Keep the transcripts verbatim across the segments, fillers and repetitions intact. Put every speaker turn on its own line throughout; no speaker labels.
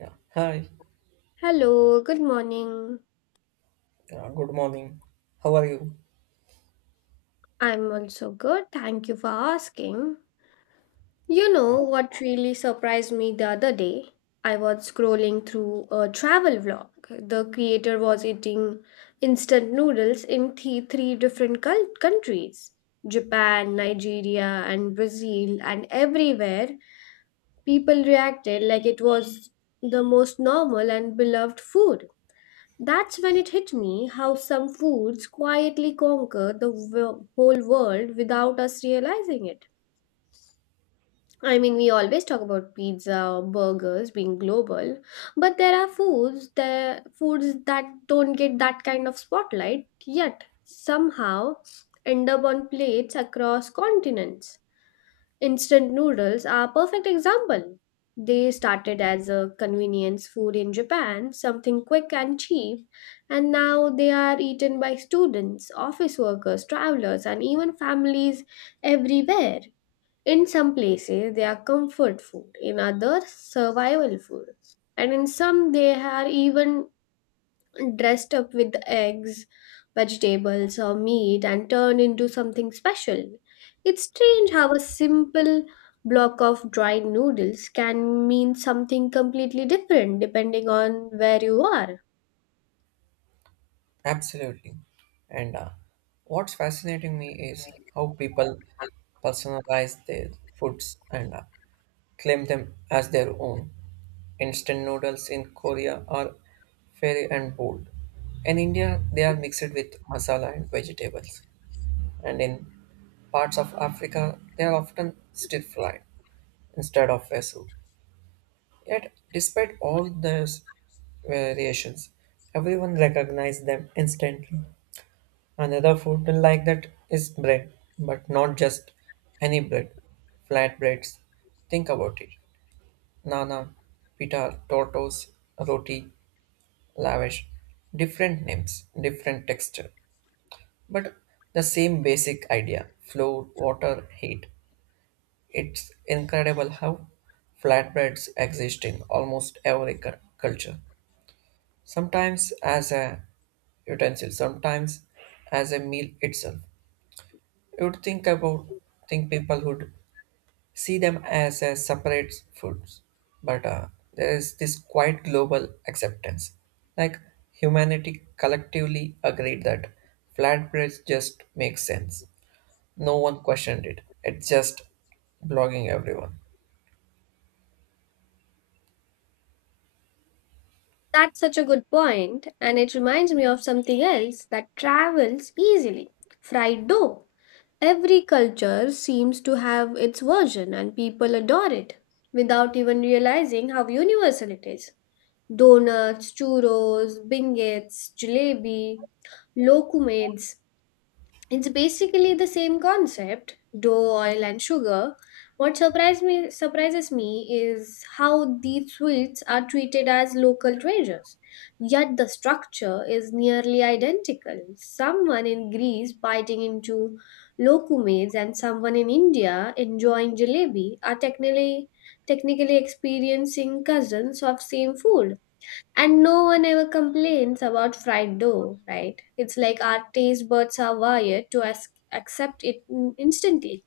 Yeah. Hi.
Hello, good morning.
Uh, good morning. How are you?
I'm also good. Thank you for asking. You know
Uh,
what really surprised me the other day? I was scrolling through a travel vlog. The creator was eating instant noodles in th- three different cul- countries: Japan, Nigeria, and Brazil, and everywhere people reacted like it was the most normal and beloved food. That's when it hit me how some foods quietly conquer the wo- whole world without us realizing it. I mean, we always talk about pizza or burgers being global, but there are foods there foods that don't get that kind of spotlight yet somehow end up on plates across continents. Instant noodles are a perfect example. They started as a convenience food in Japan, something quick and cheap, and now they are eaten by students, office workers, travelers, and even families everywhere. In some places, they are comfort food; in others, survival food; and in some, they are even dressed up with eggs, vegetables, or meat and turned into something special. It's strange how a simple block of dried noodles can mean something completely different depending on where you are.
absolutely. And uh, what's fascinating me is how people personalize their foods and uh, claim them as their own. Instant noodles in Korea are fairy and bold. In India, they are mixed with masala and vegetables. And in parts of Africa, they are often stir fried instead of a soup. Yet, despite all this variations. Everyone recognized them instantly. Another food like that is bread, but not just any bread, flatbreads. Think about it. Nana, pita, tortos, roti, lavish. Different names, different texture, but the same basic idea flour, water, heat. It's incredible how flatbreads exist in almost every cu- culture. Sometimes as a utensil, sometimes as a meal itself. You would think about think people would see them as a separate foods, but uh, there is this quite global acceptance. Like humanity collectively agreed that flatbreads just make sense. No one questioned it. It's just blogging everyone.
That's such a good point, and it reminds me of something else that travels easily: fried dough. Every culture seems to have its version, and people adore it without even realizing how universal it is. Donuts, churros, bingets, jalebi, lokumades. It's basically the same concept: dough, oil, and sugar. What surprised me, surprises me is how these sweets are treated as local treasures. Yet the structure is nearly identical. Someone in Greece biting into lokumades and someone in India enjoying jalebi are technically technically experiencing cousins of same food. And no one ever complains about fried dough, right? It's like our taste buds are wired to as- accept it in- instantly.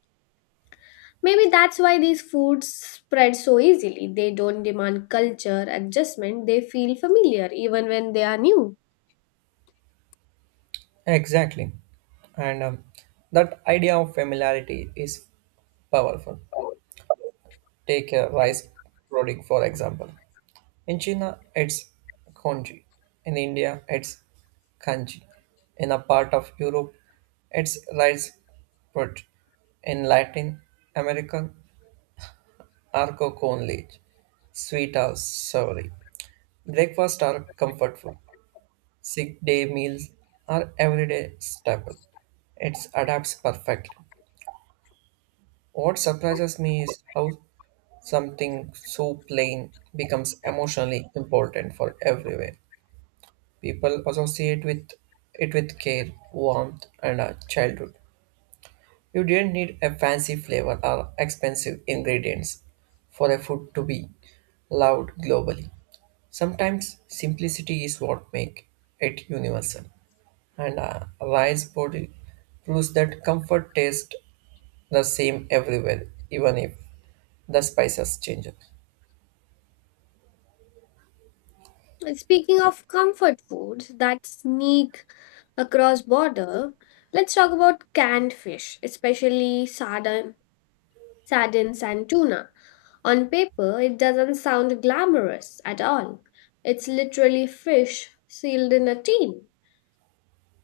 Maybe that's why these foods spread so easily. They don't demand culture, adjustment, they feel familiar even when they are new.
Exactly. And um, that idea of familiarity is powerful. Take a rice pudding, for example. In China, it's Konji. In India, it's Kanji. In a part of Europe, it's rice put. In Latin American, arco con leche, sweet or savory. Breakfast are comfort food. Sick day meals are everyday staple. It adapts perfectly. What surprises me is how something so plain becomes emotionally important for everywhere. People associate with it with care, warmth, and a childhood. You didn't need a fancy flavor or expensive ingredients for a food to be loved globally. Sometimes simplicity is what makes it universal. And a rice body proves that comfort tastes the same everywhere, even if the spices change.
And speaking of comfort foods that sneak across border, let's talk about canned fish, especially sardine sardines, and tuna. On paper, it doesn't sound glamorous at all. It's literally fish sealed in a tin,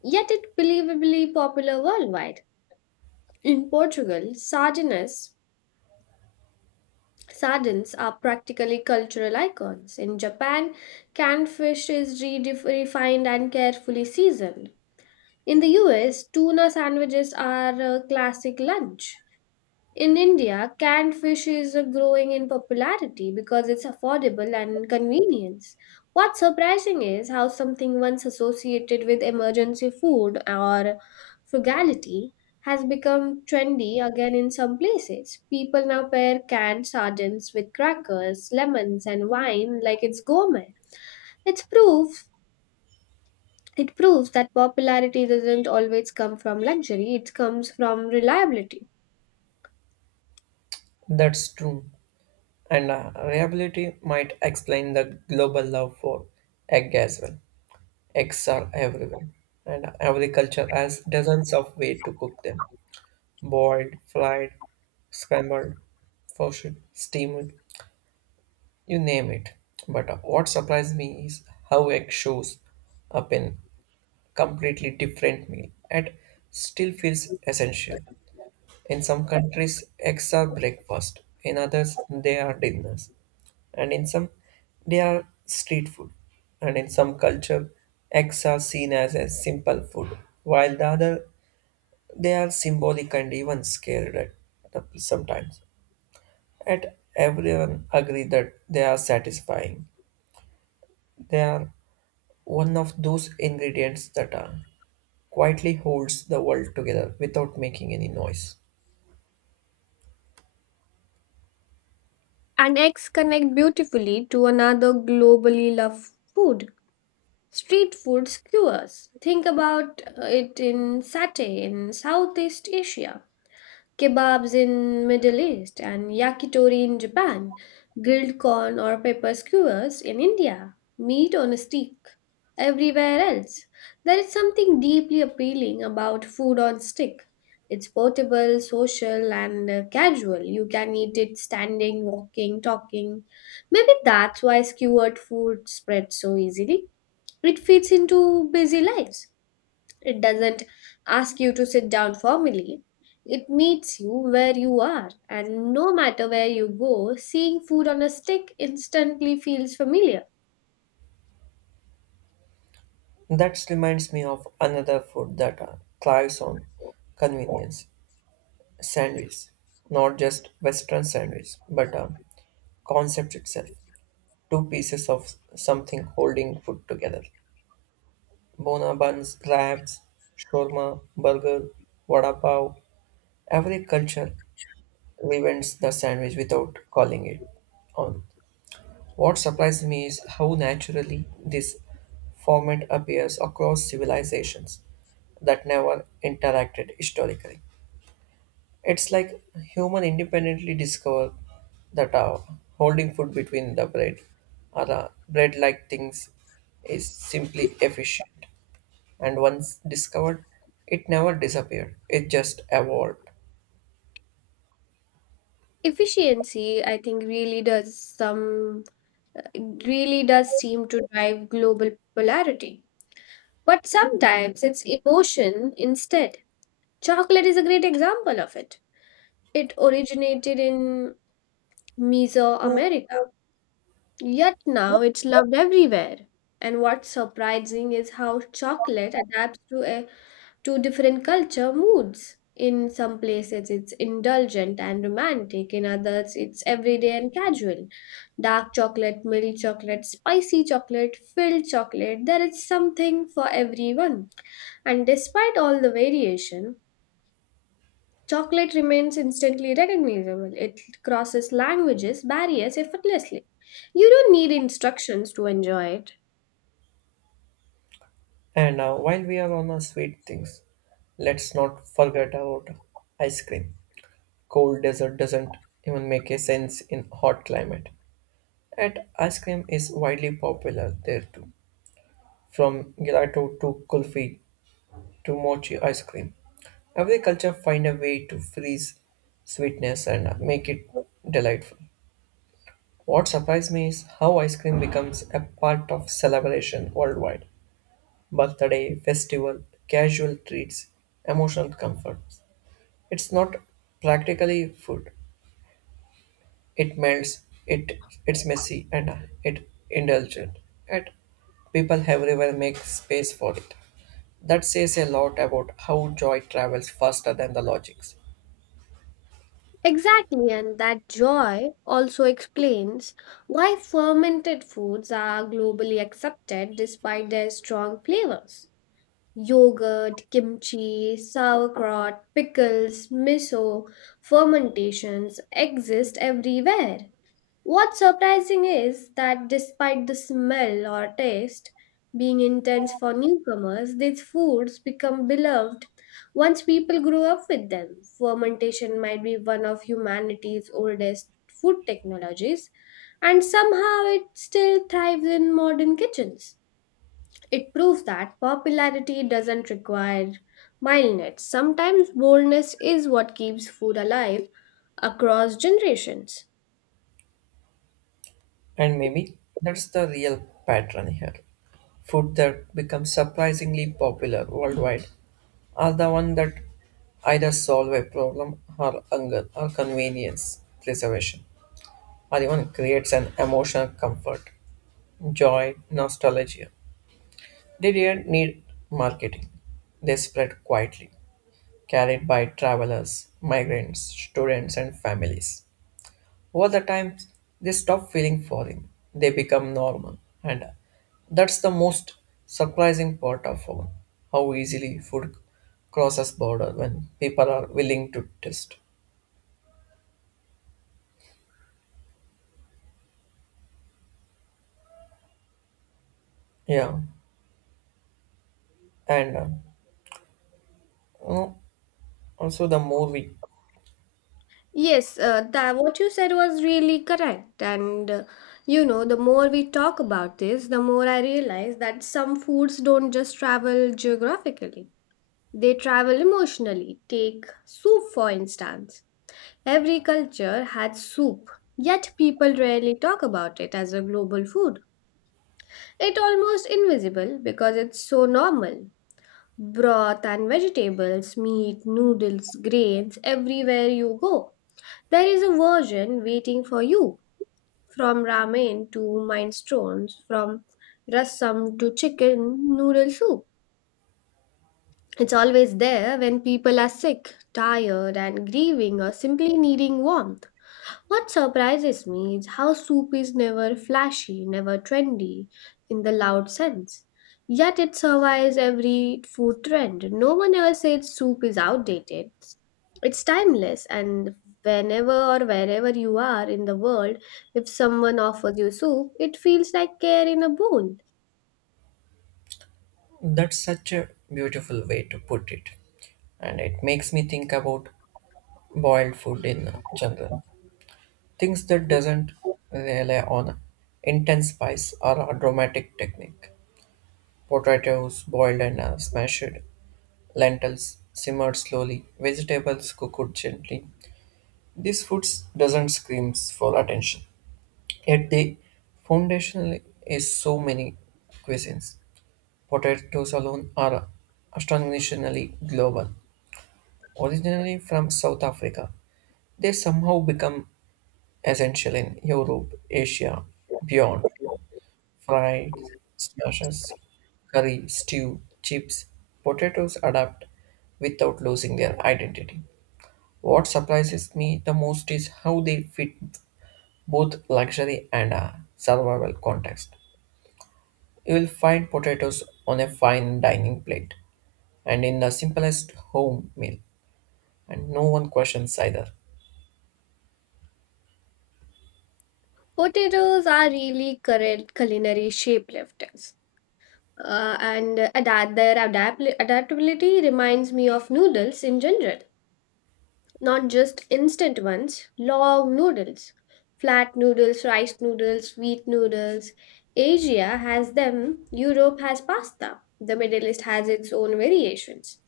yet it's believably popular worldwide. In Portugal, sardines sardines are practically cultural icons. In Japan, canned fish is redef- refined and carefully seasoned. In the U S, tuna sandwiches are a classic lunch. In India, canned fish is uh, growing in popularity because it's affordable and convenience. What's surprising is how something once associated with emergency food or frugality has become trendy again in some places. People now pair canned sardines with crackers, lemons, and wine like it's gourmet. It's proof it proves that popularity doesn't always come from luxury, it comes from reliability.
That's true. And uh, reliability might explain the global love for egg as well. Eggs are everywhere, and agriculture has dozens of ways to cook them boiled, fried, scrambled, poached, steamed, you name it. But what surprised me is how egg shows up in completely different meal and still feels essential. In some countries, eggs are breakfast, in others, they are dinners and in some they are street food and in some culture eggs are seen as a simple food while the other they are symbolic and even scared at the- sometimes and everyone agree that they are satisfying they are one of those ingredients that are quietly holds the world together without making any noise
And eggs connect beautifully to another globally loved food: street food skewers. Think about uh, it in satay in Southeast Asia, kebabs in Middle East and yakitori in Japan, grilled corn or pepper skewers in India, meat on a stick. Everywhere else, there is something deeply appealing about food on stick. It's portable, social, and uh, casual. You can eat it standing, walking, talking. Maybe that's why skewered food spreads so easily. It fits into busy lives. It doesn't ask you to sit down formally. It meets you where you are, and no matter where you go, seeing food on a stick instantly feels familiar.
that reminds me of another food that uh, thrives on convenience sandwich, not just Western sandwich, but a concept itself. Two pieces of something holding food together. Bona buns, wraps, shawarma, burger, vada pav. Every culture reinvents the sandwich without calling it on. What surprised me is how naturally this format appears across civilizations that never interacted historically. It's like human independently discover that uh, holding food between the bread or uh, bread like things is simply efficient. And once discovered, it never disappeared, it just evolved.
Efficiency, I think, really does some really does seem to drive global polarity. But sometimes it's emotion instead. Chocolate is a great example of it. It originated in Mesoamerica. Yet now it's loved everywhere. And what's surprising is how chocolate adapts to a to different culture moods. In some places it's indulgent and romantic, in others it's everyday and casual. Dark chocolate, milk chocolate, spicy chocolate, filled chocolate, there is something for everyone. And despite all the variation, chocolate remains instantly recognizable. It crosses languages barriers effortlessly. You don't need instructions to enjoy it.
And uh, while we are on our sweet things, let's not forget about ice cream. Cold dessert doesn't even make a sense in hot climate. And ice cream is widely popular there too, from gelato to kulfi to mochi ice cream. Every culture find a way to freeze sweetness and make it delightful. What surprised me is how ice cream becomes a part of celebration worldwide. Birthday, festival, casual treats, emotional comforts. It's not practically food. It melts, it it's messy and uh, it indulgent. And people everywhere make space for it. That says a lot about how joy travels faster than the logics.
Exactly, and that joy also explains why fermented foods are globally accepted despite their strong flavors. Yogurt, kimchi, sauerkraut, pickles, miso, fermentations exist everywhere. What's surprising is that despite the smell or taste being intense for newcomers, these foods become beloved once people grow up with them. Fermentation might be one of humanity's oldest food technologies, and somehow it still thrives in modern kitchens. It proves that popularity doesn't require mildness. Sometimes boldness is what keeps food alive across generations.
And maybe that's the real pattern here. Food that becomes surprisingly popular worldwide are the one that either solve a problem or hunger or convenience preservation or even creates an emotional comfort, joy, nostalgia. They didn't need marketing. They spread quietly, carried by travelers, migrants, students and families. Over the time, they stop feeling foreign. They become normal. And that's the most surprising part of all. How easily food crosses border when people are willing to test. Yeah. And uh, you know, also the more we,
Yes, uh, that what you said was really correct. And uh, you know, the more we talk about this, the more I realize that some foods don't just travel geographically, they travel emotionally. Take soup, for instance. Every culture had soup, yet people rarely talk about it as a global food. It almost invisible because it's so normal. Broth and vegetables, meat, noodles, grains, everywhere you go. There is a version waiting for you. From ramen to minestrone, from rasam to chicken noodle soup. It's always there when people are sick, tired, and grieving, or simply needing warmth. What surprises me is how soup is never flashy, never trendy in the loud sense. Yet it survives every food trend. No one ever says soup is outdated. It's timeless, and whenever or wherever you are in the world, if someone offers you soup, it feels like care in a bowl.
that's such a beautiful way to put it. And it makes me think about boiled food in general. Things that doesn't rely on intense spice or a dramatic technique. Potatoes boiled and uh, smashed, lentils simmered slowly, vegetables cooked gently. These foods doesn't scream for attention. Yet the foundation is so many cuisines. Potatoes alone are astonishingly global. Originally from South Africa, they somehow become essential in Europe, Asia, beyond. Fried smashes, curry, stew, chips, potatoes adapt without losing their identity. What surprises me the most is how they fit both luxury and a survival context. You will find potatoes on a fine dining plate and in the simplest home meal, and no one questions either.
Potatoes are really current culinary shapeshifters. Uh, and adapt, their adapt- adaptability reminds me of noodles in general. Not just instant ones, long noodles, flat noodles, rice noodles, wheat noodles. Asia has them, Europe has pasta, the Middle East has its own variations.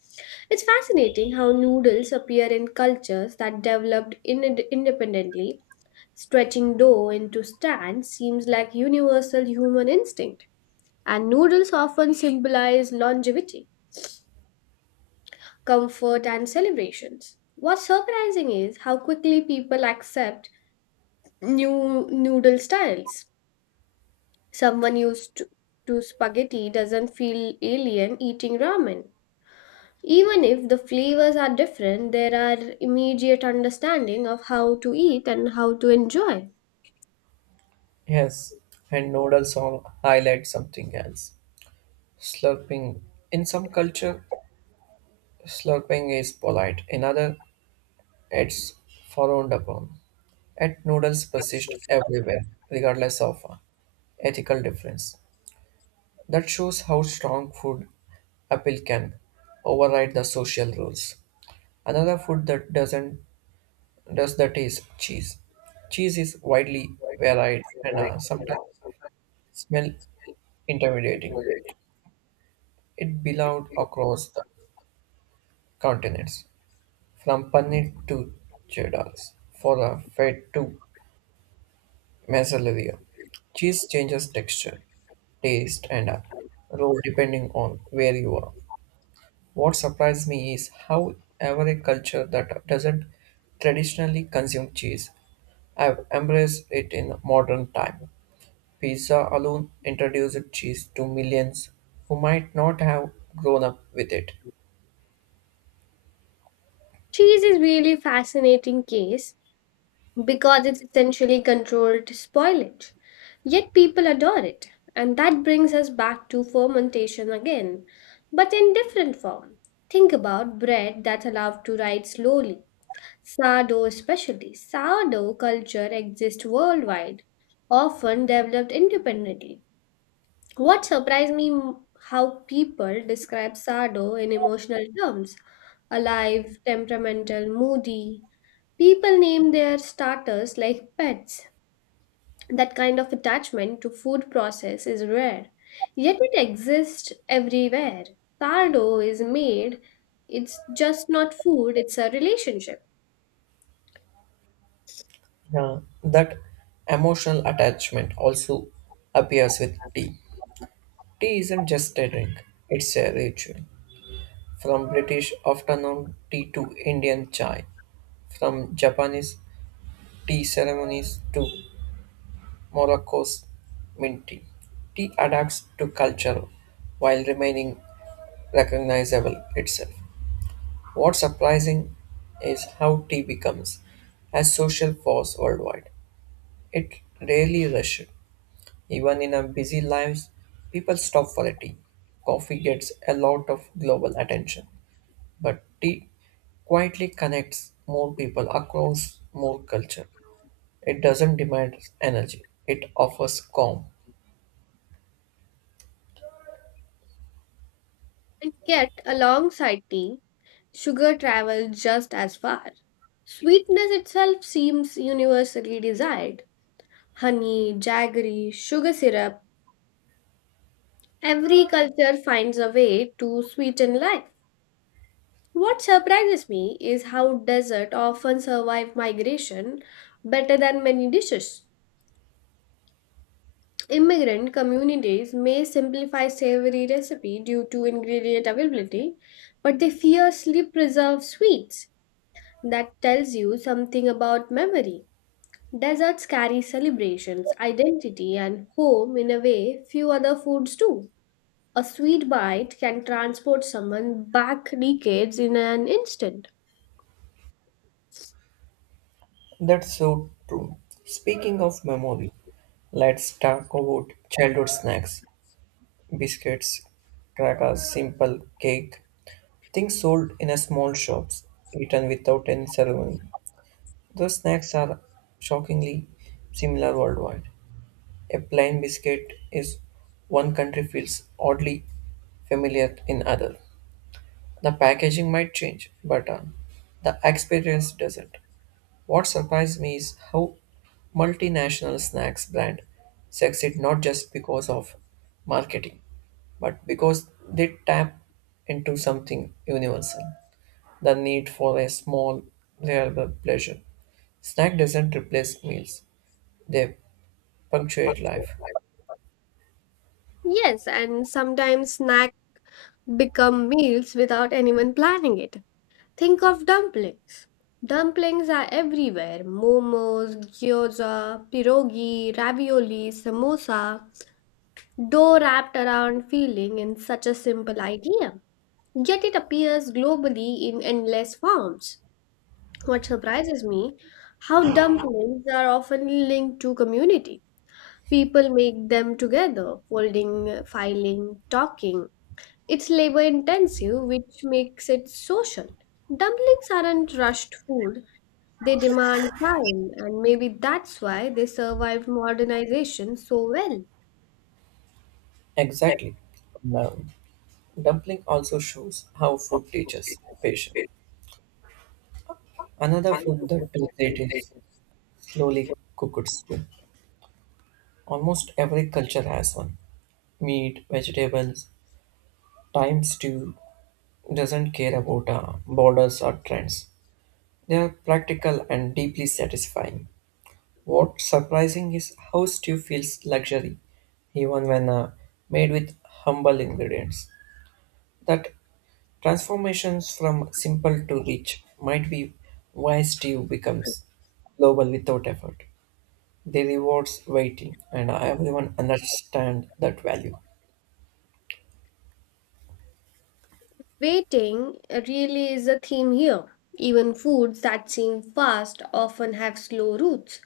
It's fascinating how noodles appear in cultures that developed in- independently. Stretching dough into strands seems like universal human instinct, and noodles often symbolize longevity, comfort, and celebrations. What's surprising is how quickly people accept new noodle styles. Someone used to, to spaghetti doesn't feel alien eating ramen. Even if the flavors are different, there are immediate understanding of how to eat and how to enjoy.
Yes, and noodles all highlight something else. Slurping. In some culture, slurping is polite. In other, it's frowned upon. Yet noodles persist everywhere, regardless of uh, ethical difference. That shows how strong food appeal can override the social rules. Another food that doesn't does that is cheese. Cheese is widely varied and uh, sometimes smell intimidating. It belonged across the continents, from paneer to cheddars, for a fat to mozzarella. Cheese changes texture, taste and uh, role depending on where you are. What surprised me is how ever a culture that doesn't traditionally consume cheese have embraced it in modern time. Pizza alone introduced cheese to millions who might not have grown up with it.
Cheese is really fascinating case because it's essentially controlled spoilage. Yet people adore it. And that brings us back to fermentation again, but in different form. Think about bread that's allowed to rise slowly. Sourdough, especially. Sourdough culture exists worldwide, often developed independently. What surprised me m- How people describe Sado in emotional terms: alive, temperamental, moody. People name their starters like pets. That kind of attachment to food process is rare, yet it exists everywhere. Sardo is made, it's just not food, it's a relationship.
Yeah, that emotional attachment also appears with tea. Tea isn't just a drink, it's a ritual. From British afternoon tea to Indian chai, from Japanese tea ceremonies to Morocco's mint tea. Tea adapts to culture while remaining recognizable itself. What's surprising is how tea becomes a social force worldwide. It rarely rushes. Even in our busy lives, people stop for a tea. Coffee gets a lot of global attention, but tea quietly connects more people across more culture. It doesn't demand energy, it offers calm.
And yet, alongside tea, sugar travels just as far. Sweetness itself seems universally desired. Honey, jaggery, sugar syrup, every culture finds a way to sweeten life. What surprises me is how dessert often survive migration better than many dishes. Immigrant communities may simplify savory recipe due to ingredient availability, but they fiercely preserve sweets. That tells you something about memory. Desserts carry celebrations, identity, and home in a way few other foods do. A sweet bite can transport someone back decades in an instant.
That's so true. Speaking of memory, let's talk about childhood snacks biscuits, crackers, simple cake, things sold in a small shops, eaten without any ceremony. Those snacks are shockingly similar worldwide. A plain biscuit is one country feels oddly familiar in other. The packaging might change, but uh, the experience doesn't. What surprised me is how multinational snacks brand succeed not just because of marketing, but because they tap into something universal, the need for a small, reliable pleasure. Snack doesn't replace meals, they punctuate life.
Yes, and sometimes snacks become meals without anyone planning it. Think of dumplings. Dumplings are everywhere: momos, gyoza, pierogi, ravioli, samosa, dough wrapped around feeling in such a simple idea. Yet it appears globally in endless forms. What surprises me, how dumplings are often linked to community. People make them together, folding, filing, talking. It's labor intensive, which makes it social. Dumplings aren't rushed food, they demand time, and maybe that's why they survived modernization so well.
Exactly. Now, dumpling also shows how food teaches patience. Another food that does it is slowly cooked stew. Almost every culture has one. Meat, vegetables, times two doesn't care about uh, borders or trends. They are practical and deeply satisfying. What's surprising is how stew feels luxury, even when uh, made with humble ingredients. That transformations from simple to rich might be why stew becomes global without effort. They rewards waiting, and everyone understand that value.
Waiting really is a theme here. Even foods that seem fast often have slow roots.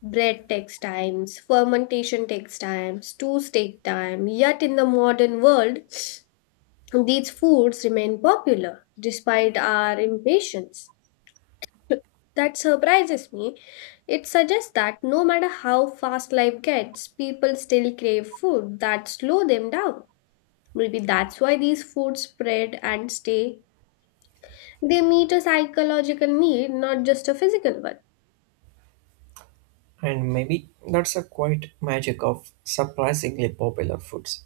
Bread takes time, fermentation takes time, stews take time, yet in the modern world, these foods remain popular despite our impatience. That surprises me. It suggests that no matter how fast life gets, people still crave food that slow them down. Maybe that's why these foods spread and stay. They meet a psychological need, not just a physical one.
And maybe that's a quite magic of surprisingly popular foods.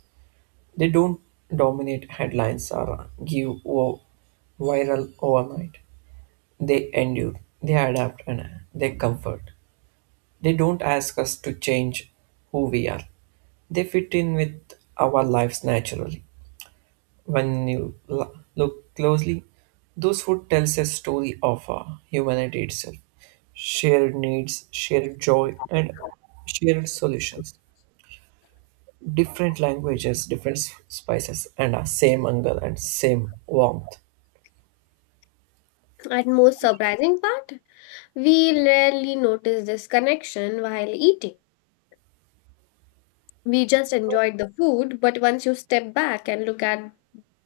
They don't dominate headlines or give o- viral overnight. They endure, they adapt, and they comfort. They don't ask us to change who we are. They fit in with our lives naturally. When you l- look closely, those food tells a story of uh, humanity itself shared needs, shared joy, and shared solutions. Different languages, different s- spices, and uh, same hunger and same warmth.
And most surprising part, we rarely notice this connection while eating. We just enjoyed the food, but once you step back and look at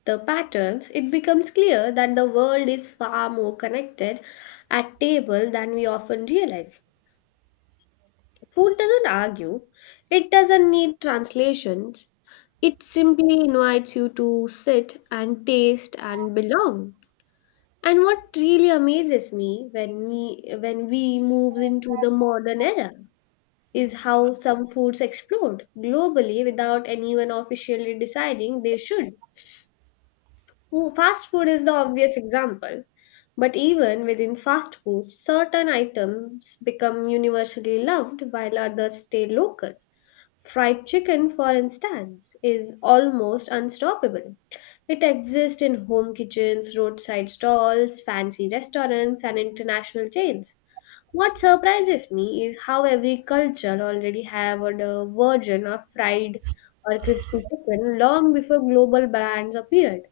the patterns, it becomes clear that the world is far more connected at table than we often realize. Food doesn't argue, it doesn't need translations. It simply invites you to sit and taste and belong. And what really amazes me when we when we move into the modern era is how some foods explode globally without anyone officially deciding they should. Fo- Fast food is the obvious example. But even within fast food, certain items become universally loved while others stay local. Fried chicken, for instance, is almost unstoppable. It exists in home kitchens, roadside stalls, fancy restaurants, and international chains. What surprises me is how every culture already have a version of fried or crispy chicken long before global brands appeared.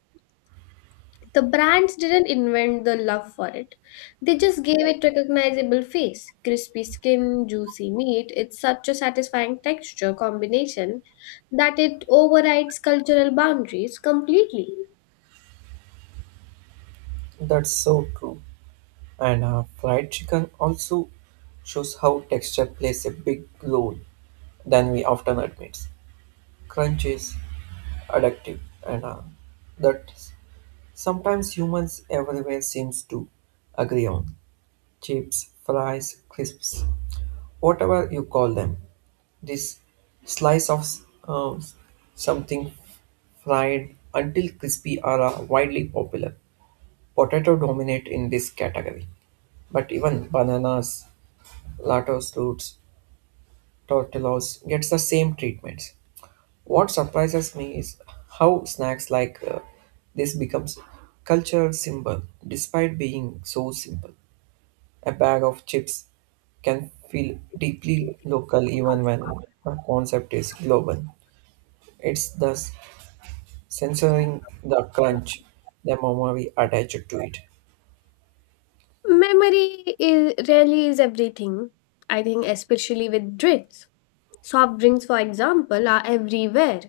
The brands didn't invent the love for it. They just gave it recognizable face. Crispy skin, juicy meat. It's such a satisfying texture combination that it overrides cultural boundaries completely.
That's so true. And uh, fried chicken also shows how texture plays a big role than we often admit. Crunch is addictive, and uh, that sometimes humans everywhere seems to agree on. Chips, fries, crisps, whatever you call them, this slice of uh, something fried until crispy are uh, widely popular. Potato dominate in this category, but even bananas, latos roots, tortillas gets the same treatments. What surprises me is how snacks like uh, this becomes cultural symbol despite being so simple. A bag of chips can feel deeply local even when the concept is global. It's thus censoring the crunch the memory attached to it.
Memory is, really is everything. I think especially with drinks. Soft drinks, for example, are everywhere,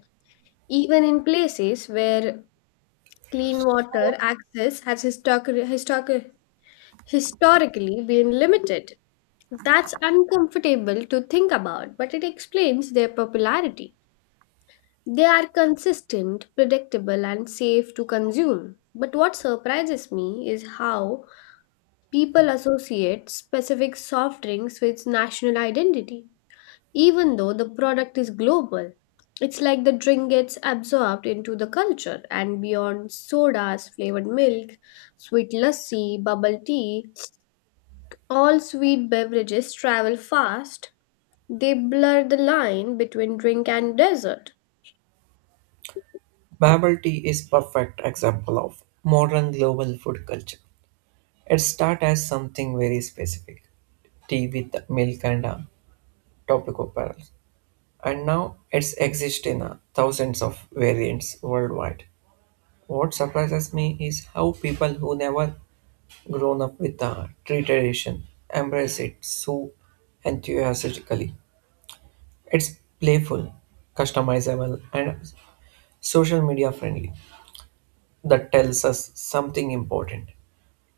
even in places where clean water access has historic, historic, historically been limited. That's uncomfortable to think about, but it explains their popularity. They are consistent, predictable, and safe to consume. But what surprises me is how people associate specific soft drinks with national identity, even though the product is global. It's like the drink gets absorbed into the culture and beyond: sodas, flavored milk, sweet lassi, bubble tea, all sweet beverages travel fast, they blur the line between drink and dessert.
Bubble tea is perfect example of modern global food culture. It started as something very specific, tea with milk and uh, topical pearls, and now it's exist in uh, thousands of variants worldwide. What surprises me is how people who never grown up with the tea tradition embrace it so enthusiastically. It's playful, customizable, and social media friendly. That tells us something important.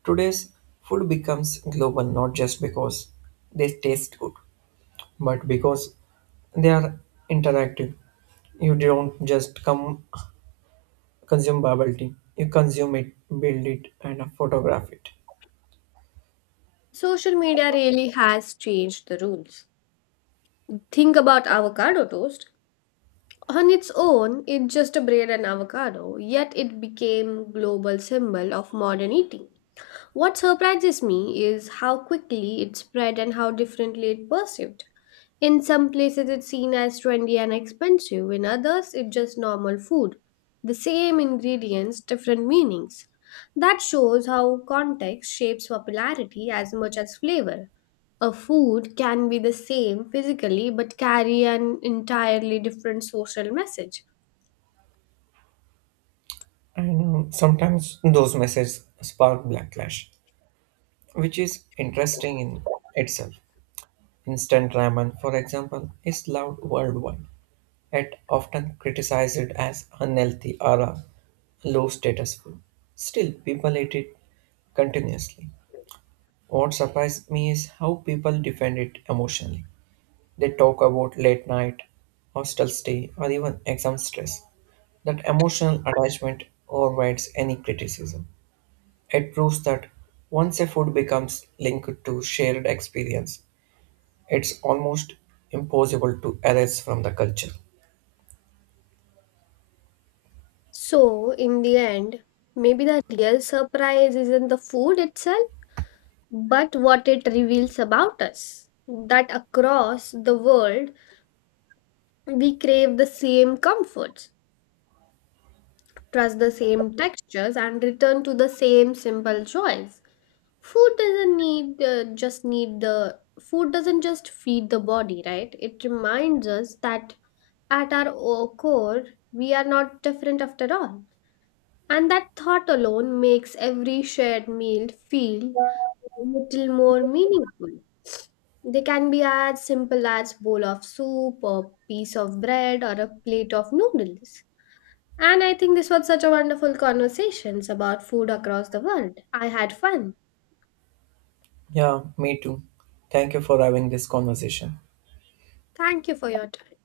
Today's food becomes global not just because they taste good, but because they are interactive. You don't just come consume bubble tea. You consume it, build it, and photograph it.
Social media really has changed the rules. Think about avocado toast. On its own, it's just a bread and avocado, yet it became global symbol of modern eating. What surprises me is how quickly it spread and how differently it perceived. In some places, it's seen as trendy and expensive, in others, it's just normal food. The same ingredients, different meanings. That shows how context shapes popularity as much as flavor. A food can be the same physically but carry an entirely different social message.
And um, sometimes those messages spark backlash, which is interesting in itself. Instant ramen, for example, is loved worldwide. It often criticized as unhealthy or a low status food. Still, people eat it continuously. What surprised me is how people defend it emotionally. They talk about late night, hostel stay, or even exam stress. That emotional attachment overrides any criticism. It proves that once a food becomes linked to shared experience, it's almost impossible to erase from the culture.
So, in the end, maybe the real surprise isn't the food itself, but what it reveals about us. That across the world, we crave the same comforts, trust the same textures, and return to the same simple joys. Food doesn't need uh, just need The food doesn't just feed the body, right? It reminds us that at our o- core, we are not different after all. And that thought alone makes every shared meal feel a little more meaningful. They can be as simple as bowl of soup or piece of bread or a plate of noodles. And I think this was such a wonderful conversation about food across the world. I had fun.
Yeah, me too. Thank you for having this conversation.
Thank you for your time.